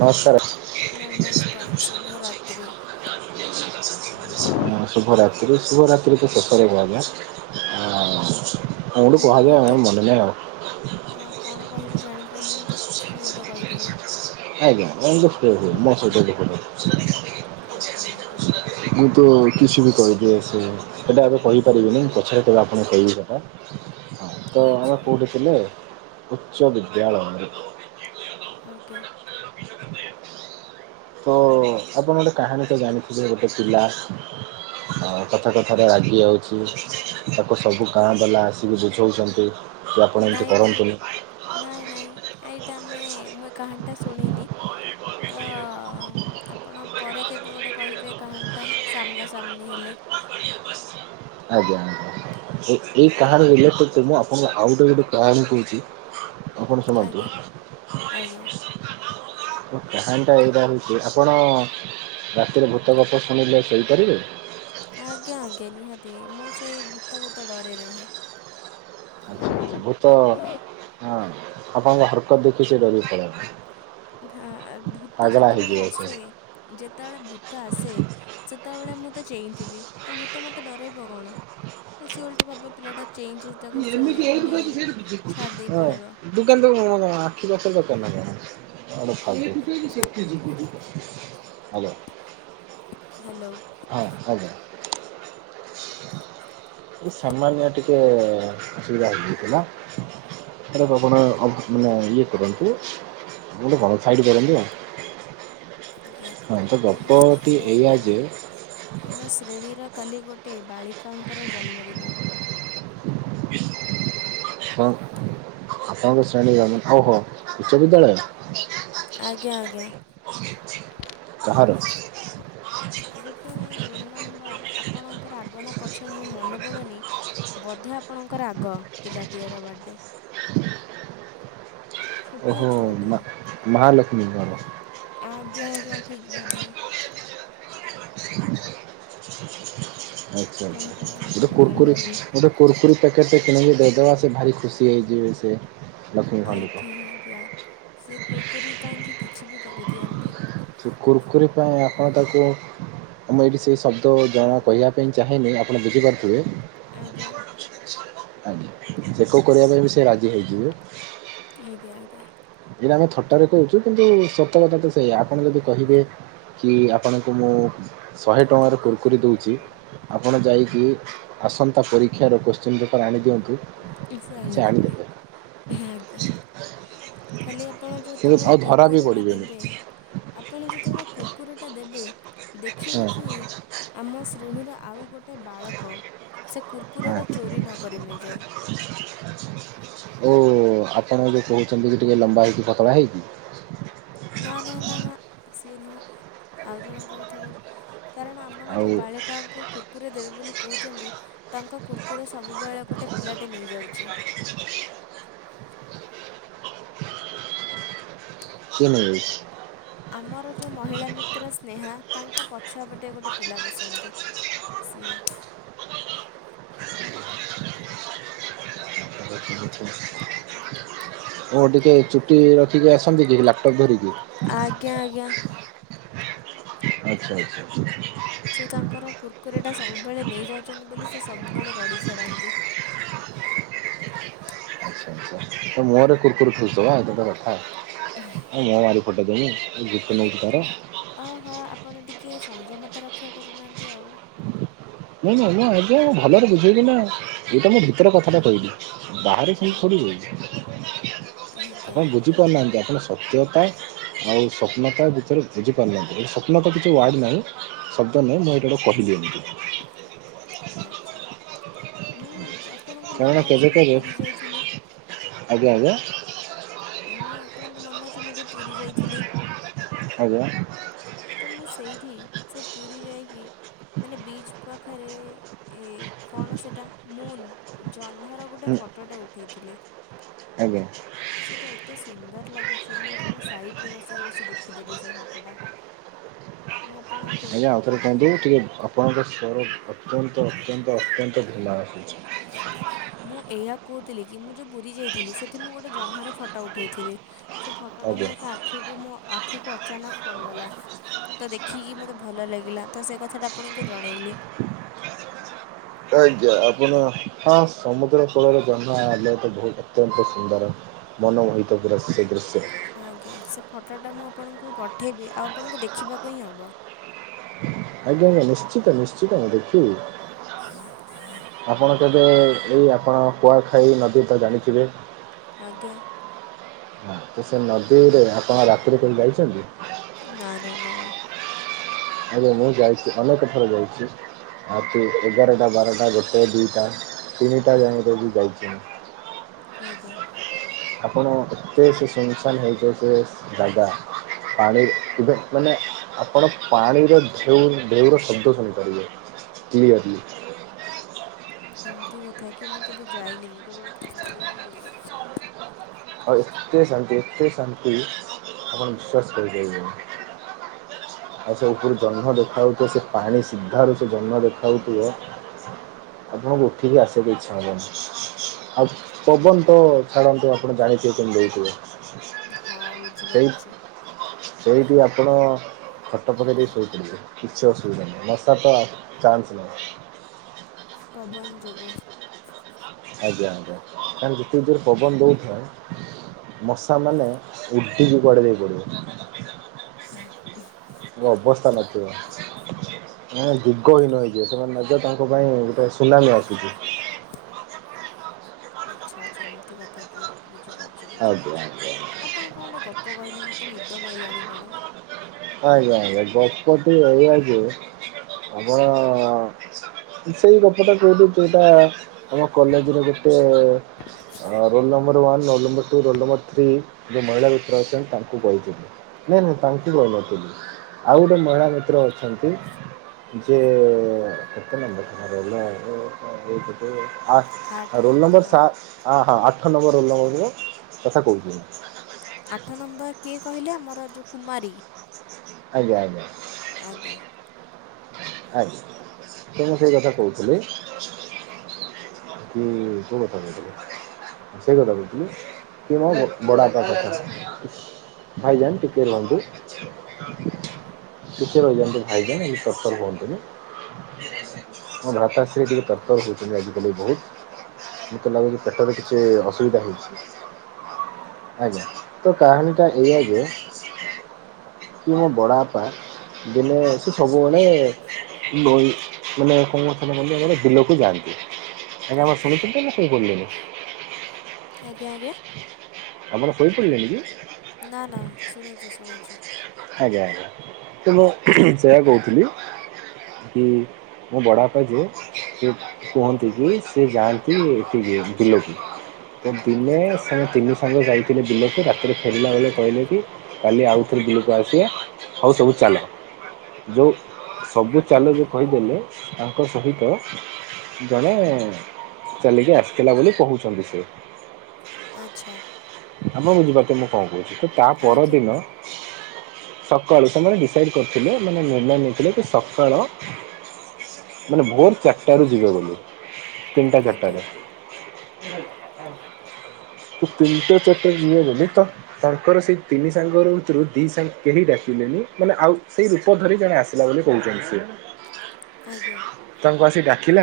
ନମସ୍କାର। ନମସ୍କାର ଶୁଭ ରାତ୍ରି। ଏଠି ଶିବରାତ୍ରିକୁ [unintelligible] କୁହନ୍ତୁ ଉଁ ମୋତେ କୁହାଯାଏ ମନେ ନାଇଁ ଆଉ ଆଉ କଣ କହିବି ଜାଣିପାଇଲିନି ତ କିଛି ବି ଗୋଟେ କହିଦେଲି। ଆଜ୍ଞା [unintelligible] ଆଜ୍ଞା ଆଜ୍ଞା ମୁଁ ତୋ କିଛି ବି କହିଦିଏ ସେ ସେଇଟା ଏବେ କହିପାରିବିନି ପଛରେ କେବେ ଆପଣ କହିବି ସେଟା। ତ ଆମେ ଆଚ୍ଛା କୋଉଠିଥିଲେ ଉଚ୍ଚ ବିଦ୍ୟାଳୟରେ। ଆଜ୍ଞା। [inaudible] ତ ଆପଣ ଗୋଟେ କାହାଣୀ ତ ଜାଣିଥିବେ ଗୋଟେ ପିଲା। ଆ କଥାଟେ ଥରେ ରାଗି ଯାଉଛି ତାକୁ ସବୁ ଗାଁ ବାଲା ଆସିକି ବୁଝଉଛନ୍ତି। କି ଆପଣ ଏମିତି ନାଇଁ ନାଇଁ କରନ୍ତୁନି। ନାଇଁ ନାଇଁ ଏଇଟା ଆମେ ମୁଁ ଏ କାହାଣୀଟା ଶୁଣିନି ତ ଆପଣ ପରେ କେବେ ଗୋଟେ କହିବେ କାହାଣୀଟା ସାମ୍ନା ସାମ୍ନି ହେଲେ। ଆଜ୍ଞା। ଏ ଏଇ କାହାଣୀ ରିଲେଟେଡ ତ ମୁଁ ଆପଣଙ୍କୁ ଆଉ ଗୋଟେ ଗୋଟେ କାହାଣୀ କହୁଛି ଆପଣ ଶୁଣନ୍ତୁ। ଆଜ୍ଞା ଆଜ୍ଞା। କାହାଣୀ ଟା ଏଇଟା ହେଉଛି ଆପଣ ରାତିରେ ଭୂତ ଗପ ଶୁଣିଲେ ଶୋଇପାରିବେ? ଆଜ୍ଞା ଆଜ୍ଞା ନିହାତି ମୁଁ ସେଇ ଭୂତ ଫୁତ ଡରେ ନାହିଁ। ଆଚ୍ଛା ଆଚ୍ଛା ଭୂତ ଆପଣଙ୍କ ହରକତ ଦେଖି ସେ ଡରିକି ପଳେଇବ। ଆ ଭୂତ ପାଗଳା ଯେତେବେଳେ ହେଇଯିବ ଆସେ ସେ। ଯେତେବେଳେ ଭୂତ ଆସେ ସେତେବେଳେ ମୁଁ ତ ଚେଇଁଥିବି ତ ଭୂତ ମତେ ଡରାଇବ କଣ ସେ ଓଲଟି ଭାବେ ପିଲାଟା ଚେଇଁଛି ତାକୁ ମୁଁ ଶୋଇ ଏମିତି ଏଇଠି ମାନେ କହିଛି [unintelligible] ଛାଡ଼ି ଦେଇ ହଁ ପଳେଇବ ଦୋକାନ ତ। [unintelligible] [unintelligible] ହାଲୋ। ହ୍ୟାଲୋ ହଁ ଆଜ୍ଞା। [inaudible] ଏ ସାମାନ୍ୟ ଟିକେ ଅସୁବିଧା ହେଇଯାଇଥିଲା। [inaudible] ଆଉ ଟିକେ ମାନେ ଇଏ କରନ୍ତୁ। ଗୋଟେ ଘର ସାଇଡ଼ କରନ୍ତି ଆଉ। ଆଜ୍ଞା ହଁ ତ ଆମ ଗପଟି ଏଇଆ ଶ୍ରେଣୀର ଯେ ଆମ ଶ୍ରେଣୀର କାଲି ଗୋଟିଏ ବାଳିକାଙ୍କର ଜନ୍ମଦିନ। ହଁ ଆପଣଙ୍କ ଶ୍ରେଣୀର ହଉ ହଉ ଉଚ୍ଚ ବିଦ୍ୟାଳୟ? ଆଜ୍ଞା ଆଜ୍ଞା। ଭାରତ। ଗୋଟେ ରୋଲ୍ ନମ୍ବର ଆପଣଙ୍କର ଆଗନା ପଛ ମୁଁ ମନେ ପଡ଼ୁନି ବୋଧେ ହେ ଆପଣଙ୍କର ଆଗ ପିଲାଟିଏର ବିର୍ଥ୍ଡ। ଓହୋ ମା ଛୁଆଟିଏ ମହାଲକ୍ଷ୍ମୀଙ୍କର। ଆଜ୍ଞା ଆଜ୍ଞା ଠିକ ଧରିଲେ। [inaudible] ଆଚ୍ଛା ତାଙ୍କର ବୋଧେ ଗୋଟେ କୁର କୁରି ଜନ୍ମଦିନ। ଗୋଟେ କୁର କୁରି ପେକେଟ୍ ଟା କିଣିକି ଦେଇଦେବା ସେ ଭାରି ଖୁସି ହେଇଯିବେ ସେ। ଲକ୍ଷ୍ମୀ ଭାଲୁକ ଆଜ୍ଞା ଆଜ୍ଞା ସେ କୁୁରକୁୁରୀ ପାଇଁକି କିଛି ବି କରିଦିଅନ୍ତି। କୁର କୁରି ପାଇଁ ଆପଣ ତାକୁ ମୁଁ ଏଇଠି ସେ ଶବ୍ଦ ଜଣା କହିବା ପାଇଁ ଚାହେଁନି ଆପଣ ବୁଝିପାରୁଥିବେ। ଆଜ୍ଞା। ଆଜ୍ଞା ଚେକପ କରିବା ପାଇଁ ବି ସେ ରାଜି ହେଇଯିବେ। ଏଆଁ ଆଜ୍ଞା। ଏ ଆମ ଥଟାରେ କହୁଛୁ କିନ୍ତୁ ସତକତା ତ ସେଇଆ ଆପଣ ଯଦି କହିବେ କି ଆପଣଙ୍କୁ ମୁଁ ଶହେ ଟଙ୍କାର କୁୁରକୁରି ଦଉଛି ଆପଣ ଯାଇକି ଆସନ୍ତା ପରୀକ୍ଷାର କୋଶ୍ଚିନ୍ ପେପର୍ ଆଣିଦିଅନ୍ତୁ। କିଏ ସେ ଆଣିଦେବେ ଆଜ୍ଞା। ଖାଲି ଆପଣ କିନ୍ତୁ ଯେତେବେଳେ ଆଉ ଧରା ବି କୁୁରକୁରେଟା ପଡ଼ିବେନି ଦେବେ ଆପଣ ଯେତେବେଳେ କୁୁରକୁରେଟା ଦେବେ ଦେଖିବେ ହଁ କି ଆମ ଶ୍ରେଣୀରେ ଆଉ ଗୋଟେ ବାଳକ ସେ ହଁ କୁର୍କୁରଟା ଚୋରି ନ କରି ନେଇଯାଉ। ଓ ଆପଣ ଯେଉଁ କହୁଛନ୍ତି କି ଟିକେ ଲମ୍ବା ହେଇକି ପତଲା ହେଇକି ନା ନା ନା ନା ସିଏ ନୁହଁ ଆଉ ଜଣଙ୍କ କଥା କହୁଛି ହ। କାରଣ ଆପଣ ଆଉ ଯୋଉ ବାଳିକାଙ୍କୁ କୁର୍କୁରେ ଦେବେ ବୋଲି କହୁଛନ୍ତି ତାଙ୍କ କୁର୍କୁରେ ସବୁବେଳେ ଗୋଟେ ପିଲାଟେ ନେଇଯାଉଛି। କିଏ ନେଇ ଯାଉଚି? ଆମର ଯେଉଁ ମହିଳା ମିତ୍ର ସ୍ନେହା ତାଙ୍କ ପଛ ପଟେ ଗୋଟେ ପିଲା ବସେ। ସିଏ। ନେଇଯାଉଛି ଓ ଟିକେ ଚୁଟି ରଖିକି ଆସନ୍ତି କି ଲାପଟପ୍ ଧରିକି। ଆଜ୍ଞା ଆଜ୍ଞା। ଆଛା ଆଛା। ଟା ସବୁବେଳେ ନେଇ ଯାଉଛନ୍ତି ବୋଲି ସେ ସବୁବେଳେ ରଡି ଛାଡନ୍ତି। ଆଚ୍ଛା ଆଚ୍ଛା ତା ମୁହଁରେ କୁୁରକୁର ଠୁସି ଦବା ଏଇଟା ଗୋଟେ କଥା। ଆଉ ମୁଅ ମାରି ଫଟେଇ ଦେବି [unintelligible] ତାର। ଓହୋ ଆପଣ ଟିକେ ସଂଯମତା ରକ୍ଷା କରୁନାହାନ୍ତି। ଆଉ। ନାଇଁ ନାଇଁ ମୁଁ ଆଗ ଭଲରେ ବୁଝେଇଲି ନା। ଏଇଟା ମୁଁ ଭିତରେ କଥାଟା କହିଲି ବାହାରେ ସେମିତି ଆଁ, ଥୋଡି ଆଜ୍ଞା ଆପଣ ଆଜ୍ଞା ବୁଝିପାରୁନାହାନ୍ତି ଆପଣ ସତ୍ୟତା ଆଉ ସ୍ୱପ୍ନତା ଭିତରେ ବୁଝିପାରୁନାହାନ୍ତି ଏଟ ସ୍ୱପ୍ନତା କିଛି ୱାର୍ଡ଼ ନାହିଁ ସ ନାହିଁ ଏଇଟା ଗୋଟେ କହିିଲି ଏମ୍ ମୁ ଯ ଆପଣଙ୍କ କାରଣ ମନେ କେବେ ଅଛି ମୁଁ କେବେ ପୁରୀ ଯାଇଥିଲି। ଆଜ୍ଞା ଆଜ୍ଞା। ମୁଁ ଆପଣଙ୍କୁ ମନେ ଅଛି ମୁଁ ଯଉ ପୁରୀ ଯାଇଥିଲି। ଆଜ୍ଞା। ତ ମୁଁ ସେଇଠି ସେ ପୁରୀ ଯାଇକି ମାନେ ବିଚ୍ ପାଖରେ ଏ କଣ ସେଇଟା ମୁଁନ୍ ଜହ୍ନର ଗୋଟେ ହୁଁ ଫଟୋଟେ ଉଠାଇଥିଲି ଆଜ୍ଞା। ଲଗୁଚି ମୁ ସାଇଟ୍ ରେ ବସିକି ଦେଖିଦେଲି ସେ ଫଟୋଟା ମୁଁ ଆପଣଙ୍କୁ ଆଜ୍ଞା ଆଉଥର କୁହନ୍ତୁ ପଠେଇବା ଟିକେ ଆପଣଙ୍କ ସ୍ବର ଅତ୍ୟନ୍ତ ଅତ୍ୟନ୍ତ ଅତ୍ୟନ୍ତ ଧୀମା ଆସୁଛି। ମୁଁ ଏହା କହୁଥିଲି କି ମୁଁ ଯୋଉ ପୁରୀ ଯାଇଥିଲି ସେଠି ମୁଁ ଗୋଟେ ଜହ୍ନର ଫଟୋ ଉଠେଇଥିଲି। ସେ ଫଟୋଟା ଆଜ୍ଞା ମୁଁ ଏକ ଆଖିକୁ ମୋ ଆଖିକୁ ଅଚାନକ ପଡ଼ିଗଲା। ତ ଦେଖିକି ମତେ ଭଲ ଲାଗିଲା ତ ସେ କଥା ଟା ଆପଣଙ୍କୁ ଜଣେଇଲି। ଆଜ୍ଞା ଆପଣ ହଁ ସମୁଦ୍ର କୂଳରେ ଜହ୍ନ ତ ବହୁତ ଅତ୍ୟନ୍ତ ସୁନ୍ଦର। ମନୋମୋହିତ ପୁରା ସେ ଦୃଶ୍ୟ। ଆଜ୍ଞା ସେ ଫଟୋଟା ମୁଁ ଆପଣଙ୍କୁ ପଠେଇବି ଆଉ ଆପଣଙ୍କୁ ଦେଖିବାକୁ ହିଁ ହେବ। ଆଜ୍ଞା ଆଜ୍ଞା ନିଶ୍ଚିତ ନିଶ୍ଚିତ ମୁଁ ଦେଖିବି। ଆପଣ ହୁଁ, କେବେ ଏଇ ଆପଣ କୁଆଖାଇ ନଦୀ ତ ଜାଣିଥିବେ। ଆଜ୍ଞା। ହ ତ ସେ ନଦୀରେ ଆପଣ ରାତିରେ କେହି ଯାଇଛନ୍ତି। ନା ନା ନା ନା। ଆରେ ମୁଁ ଯାଇଚି ଅନେକ ଥର ଯାଇଚି। ରାତି ଏଗାରଟା ବାରଟା ଗୋଟେ ଦିଇଟା ତିନିଟା ଯାଏ [unintelligible] ଯାଇଚି ମୁଁ। ଆଜ୍ଞା। ଆପଣ ଏତେ ସେ ଶୁନଶାନ୍ ହେଇଥିବ ସେ ଜାଗା ପାଣି ଏବେ ମାନେ ଆପଣ ପାଣିରେ ଢେଉ ଢେଉର ଶବ୍ଦ ଶୁଣିପାରିବେ କ୍ଲିଅରଲି। ଏମତି କଥା କି ମୁଁ କେବେ ଯାଇନି ମୁଁ କେବଳ ଖରା ବେଳେ ହିଁ ଯାଇଚି। ଆଉ ଏତେ ଶାନ୍ତି ଏତେ ଶାନ୍ତି ଆପଣ ବିଶ୍ୱାସ କରିପାରିବେନି। ଆଉ ସେ ଉପରୁ ଜହ୍ନ ଦେଖାଯାଉଥିବ ସେ ପାଣି ସିଧାରୁ ସେ ଜହ୍ନ ଦେଖାଉଥିବ। ଆପଣଙ୍କୁ ଉଠିକି ଆସିବାକୁ ଇଚ୍ଛା ହବନି ଆଉ ପବନ ତ ଛାଡନ୍ତୁ ଆ ଆପଣ ଜାଣିଥିବେ କେମତି ହେଇଥିବ। ହଁ ବୁଝିପାରୁଚି। ସେଇଠୁ ଆପଣ ଖଟ ପକେଇ ଦେଇ ଶୋଇପଡିବେ କିଛି ଅସୁବିଧା ନାହିଁ ମଶା ତ ଆ ଚାନ୍ସ ନାହିଁ। ପବନ ଯୋଗୁ। ଆଜ୍ଞା ଆଜ୍ଞା କାରଣ ଯେତିକି ଜୋରେ ପବନ ଦୋଉଥାଏ ମଶାମାନେ ଉଡ଼ିକି କୁଆଡେ ଯାଇ ପଡ଼ିବେ। ଉଁହ୍ ଉଁହ୍। ତାଙ୍କ ଅବସ୍ତା ନଥିବା। ସେମାନେ ଦିଗହିନ ହେଇଯିବ ସେମାନେ ଭାବିବେ ତାଙ୍କ ପାଇଁ ଗୋଟେ ସୁନାମି ଆସୁଚି ଆଚ୍ଛା ଆଛା ଏମତି କଥାକି ବୁ ବୁଝିପାରୁଚି ଆଜ୍ଞା ବୁଝିପାରୁଚି ଆପଣ କଣ ଗୋଟେ ଗପ କହିଲେ ମତେ ନିଦ ମାଇଲାଣି କଣ। ଆଜ୍ଞା ଆଜ୍ଞା ଗପ ଟି ଏଇଆ ଯେ ଆମର ସେଇ ଗପଟା କୋଉଠି ତ ଏଟା ଆମ କଲେଜରେ ଗୋଟେ ଅ roll number one roll number roll number three ଯୋଉ ମହିଳା ମିତ୍ର ଅଛନ୍ତି ତାଙ୍କୁ କହିଥିଲେ ନାଇଁ ନାଇଁ ତାଙ୍କୁ କହିନଥିଲି। ଆଉ ଗୋଟେ ମହିଳା ମିତ୍ର ଅଛନ୍ତି। ଯେ କେତେ ନମ୍ବର ଖରାପ ହେଲେ ଏଇ ଟିକେ ଆଠ ଆ ରୋଲ୍ ନମ୍ବର ନଅ ସା ଆ ହଁ ଆଠ ନମ୍ବର ରୋଲ୍ ନମ୍ବର ର କଥା କହୁଚି ମୁଁ। ଆଠ ନମ୍ବର କିଏ କହିଲେ ଆମର ଯୋଉ କୁମାରୀ। ଆଜ୍ଞା ଆଜ୍ଞା। ଆଜ୍ଞା। ଆଜ୍ଞା ତ ମୁଁ ସେଇ କଥା କୋହୁଥିଲି। ହୁଁ କୋଉ କଥା କୋହୁଥୁଲେ? ଆ ସେଇ କଥା କୋହୁଥୁଲି କି ମୋ ବ ବଡ଼ାପା କଥା ଭାଇ ଜାଣିଚୁ [unintelligible] ଟିକେ ରହିଯାନ୍ତୁ ଭାଇଜାନ ଏଇ ତରତର ହୁଅନ୍ତୁନି ମୋ ଭ୍ରାତାଶ୍ରୀ ଟିକେ ତରତର ହୋଉଚନ୍ତି ଆଜିକାଲି ବୋହୁତ। ମତେ ଲାଗୁଚି ପେଟରେ କିଛି ଅସୁବିଧା ହେଇଛି। ଆଜ୍ଞା ତ କାହାଣୀଟା ଏଇଆ ଯେ କି ମୋ ବଡ଼ବାପା ଦିନେ ସେ ସବୁ ସବୁବେଳେ ନଇ ମାନେ କଣ କଥାଟା କହିଲି କହିଲ ବିଲକୁ ଯାଆନ୍ତି। ଆପଣ ଆଜ୍ଞା ଶୁଣୁଚନ୍ତି ନା ଶୋଇପଡିଲେଣି? ଆଜ୍ଞା ଆଜ୍ଞା। ଆପଣ ଶୋଇପଡିଲେଣି କି? ନା ନା ଶୁଣୁଚି ଶୁଣୁଚି। ଆଜ୍ଞା ଆଜ୍ଞା କି ମୁଁ ସେୟା କହୁଥିଲି କି। ମୋ ବଡ଼ ବାପା ଯିଏ ସିଏ କୁହନ୍ତି କି ସେ ଯାଆନ୍ତି ଏଠିକି ବିଲକୁ। ଦିନେ ସେ ତିନି ସାଙ୍ଗ ଯାଇଥିଲେ ବିଲକୁ ରାତିରେ ଫେରିଲା ବେଳେ କହିଲେ କି କାଲି ଆଉଥରେ ବିଲକୁ ଆ ସିବା ହଉ ସବୁ ଚାଲ। ଯୋଉ ସବୁ ଚାଲ ଯୋଉ କହିଦେଲେ ତାଙ୍କ ସହିତ। ଜଣେ ଚାଲିକି ଆସିଥିଲା ବୋଲି କହୁଛନ୍ତି ସେ। ଆଚ୍ଛା। ତମେ ବୁଝି ପାରୁଛ ମୁଁ କଣ କହୁଛି ତ ତା ଆଜ୍ଞା ପରଦିନ। ସକାଳୁ ସେମାନେ ଡିସାଇଡ଼୍ କରିଥିଲେ ମାନେ ନିର୍ଣ୍ଣୟ ନେଇଥିଲେ କି ସକାଳ। ମାନେ ଭୋର ଚାରିଟାରୁ ଯିବେ ବୋଲି ତିନିଟା ଆଜ୍ଞା ଚାରିଟାରେ। ହୁଁ ହ ତ ତିନିଟା ଚାରି ଟା ରେ ଯିବେ ବୋଲି ତ ତାଙ୍କର ସେଇ ତିନି ସାଙ୍ଗ ର ଭିତରୁ ଦି ସାଙ୍ଗ। କେହି ଡାକିଲେନି ମାନେ ଆଉ ସେଇ ରୂପ ଧରି ଜଣେ ଆସିଲା ବୋଲି କହୁଛନ୍ତି ସିଏ। ଆଜ୍ଞା। ସେ ଡାକିଲା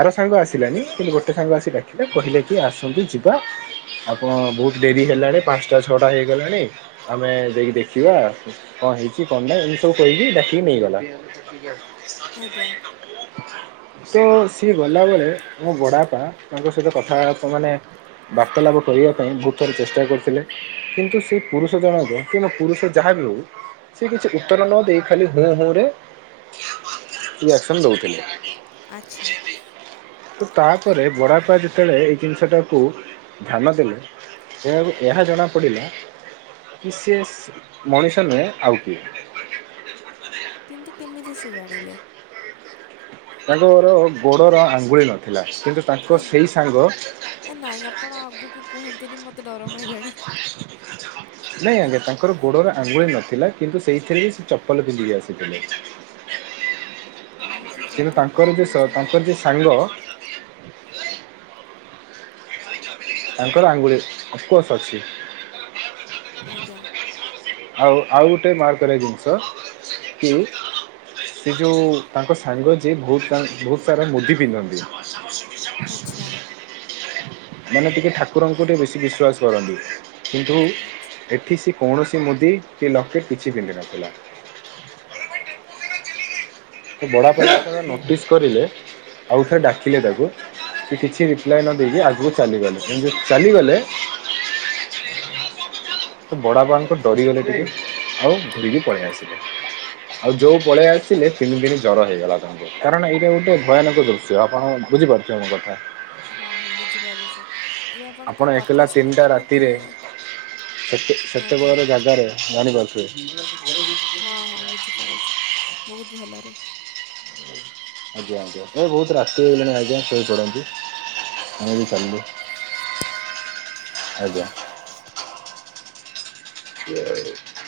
ଆର ସାଙ୍ଗ ଆସିଲାନି କିନ୍ତୁ ଗୋଟେ ସାଙ୍ଗ ଆସିିକ ଡାକିଲେ କହିଲେ କି ଆସନ୍ତୁ ଯିବା। ଆପଣ ବହୁତ ଡେରି ହେଲାଣି ପାଞ୍ଚଟା ଛଅଟା ହେଇଗଲାଣି ଆମେ ଯାଇକି ଦେଖ। ଖୀବା କଣ ହେଇଛି କଣ ନାଇ ଏମିତି ସବୁ କହିକି ଡାକିକି ନେଇଗଲା। ଆଜ୍ଞା [unintelligible] ତ ସିଏ ଗଲାବେଳେ ମୋ ବଡବାପା ତାଙ୍କ ସହିତ କଥା ମାନେ‌। ବାର୍ତ୍ତାଳାପ କରିବା ପାଇଁ ବହୁତ ଥର ଚେଷ୍ଟା କରିଥିଲେ କିନ୍ତୁ ସେ ପୁରୁଷ ଜଣକ ସେ ମୋ। ପୁରୁଷ ଯାହା ବିି ହଉ ସେ କିଛି ଉତ୍ତର ନ ଦେଇ ଖାଲି ହୁଁ ହୁଁ ରେ। ରିଆକ୍ସନ ଦଉଥିଲେ। ଆଚ୍ଛା ତ ତାପରେ ବଡ଼ାପା ଯେତେବେଳେ ଏଇ ଜିନିଷଟାକୁ ଧ୍ୟାନ ଦେଲେ। ଏହାକୁ ଏହା ଜଣା ପଡିଲା କି ସେ। ମଣିଷ ନୁହେଁ ଆଉ କିଏ। କିନ୍ତୁ କେମିତି ସେ ଜାଣିଲେ। ତାଙ୍କର ଗୋଡର ଆଙ୍ଗୁଳି ନଥିଲା। କିନ୍ତୁ ତାଙ୍କ ଏନ୍ ସେଇ ସାଙ୍ଗ ନାଇଁ ଆପଣ ଆଗକୁ କୁହନ୍ତୁନି ମତେ। ତେ ଡର ମାଇଲାଣି। ନାଇଁ ଆଜ୍ଞା ତାଙ୍କର ଗୋଡ଼ର ଆଙ୍ଗୁଳି ନଥିଲା କିନ୍ତୁ ସେଇଥିରେ ହି ସେ ଚପଲ ପିନ୍ଧିକି ଆସିଥିଲେ। ହୁଁ କିନ୍ତୁ ତାଙ୍କର ଯୋଉ ସ ତାଙ୍କର ଯୋଉ ସାଙ୍ଗ। ତାଙ୍କର ଆଙ୍ଗୁଳି ଅଫକୋର୍ସ ଅଛି। ଆଜ୍ଞା ଆଉ ଆଉ ଗୋଟେ ମାର୍କ କରିବା ଜିନିଷ କି। ସେ ଯୋଉ ତାଙ୍କ ସାଙ୍ଗ ଯିଏ ବହୁତ ବହୁତ ସାରା ମୁଦି ପିନ୍ଧନ୍ତି। ଆଚ୍ଛା [unintelligible] ମାନେ ଟିକେ ଠାକୁରଙ୍କୁ ଟିକେ ବେଶୀ ବିଶ୍ୱାସ କରନ୍ତି ଆଚ୍ଛା କିନ୍ତୁ ଏଠି ସେ। କୌଣସି ମୁଦି କି ଲକେଟ କିଛି ପିନ୍ଧ ନଥିଲା। ତ ବଡ଼ବାପା ଓହୋ ଯେତେ ବେଳେ ନୋଟିସ୍ କରିଲେ ଆଉଥରେ ଡାକିଲେ ତାକୁ। ସେ କିଛି ରିପ୍ଲାଏ ନ ଦେଇକି ଆଗକୁ ଚାଲିଗଲେ ଯେମିତି ଚାଲିଗଲେ। [inaudible] ତ ବଡବାପାଙ୍କ ଡରିଗଲେ ଟିକେ ଆଉ ଡରିକି ପଳେଇ ଆସିଲେ। ଆଉ ଯୋଉ ପଳେଇ ଆସିଲେ ତିନି ଦିନ ଜର ହେଇଗଲା ତାଙ୍କୁ କାରଣ ଏଇଟା ଗୋଟେ ଭୟାନକ ଦୃଶ୍ୟ ଆପଣ। ବୁଝିପାରୁଛ ମୋ କଥା। ହଁ ହଁ ବୁଝିପାରୁଛି ଏବେ ଆପଣ ଆପଣଙ୍କ ଏକଲା କଥା ତିନିଟା ଶୁଣିକି ମତେ। ରାତିରେ ସେତେ ସେତେ ବେଳ ର ଜାଗାରେ ଜାଣି ପରୁ ଥିବେ। ହଁ ହଁ ବୁଝିପାରୁଛି ବହୁତ ଭଲରେ। ଆଜ୍ଞା ଆଜ୍ଞା ଏ ବହୁତ ରାତି ହେଇଗଲାଣି ଆଜ୍ଞା ଶୋଇପଡନ୍ତୁ। ହଁ ଆମେ ବି ହଁ ଚାଲିଲୁ। ଆଜ୍ଞା।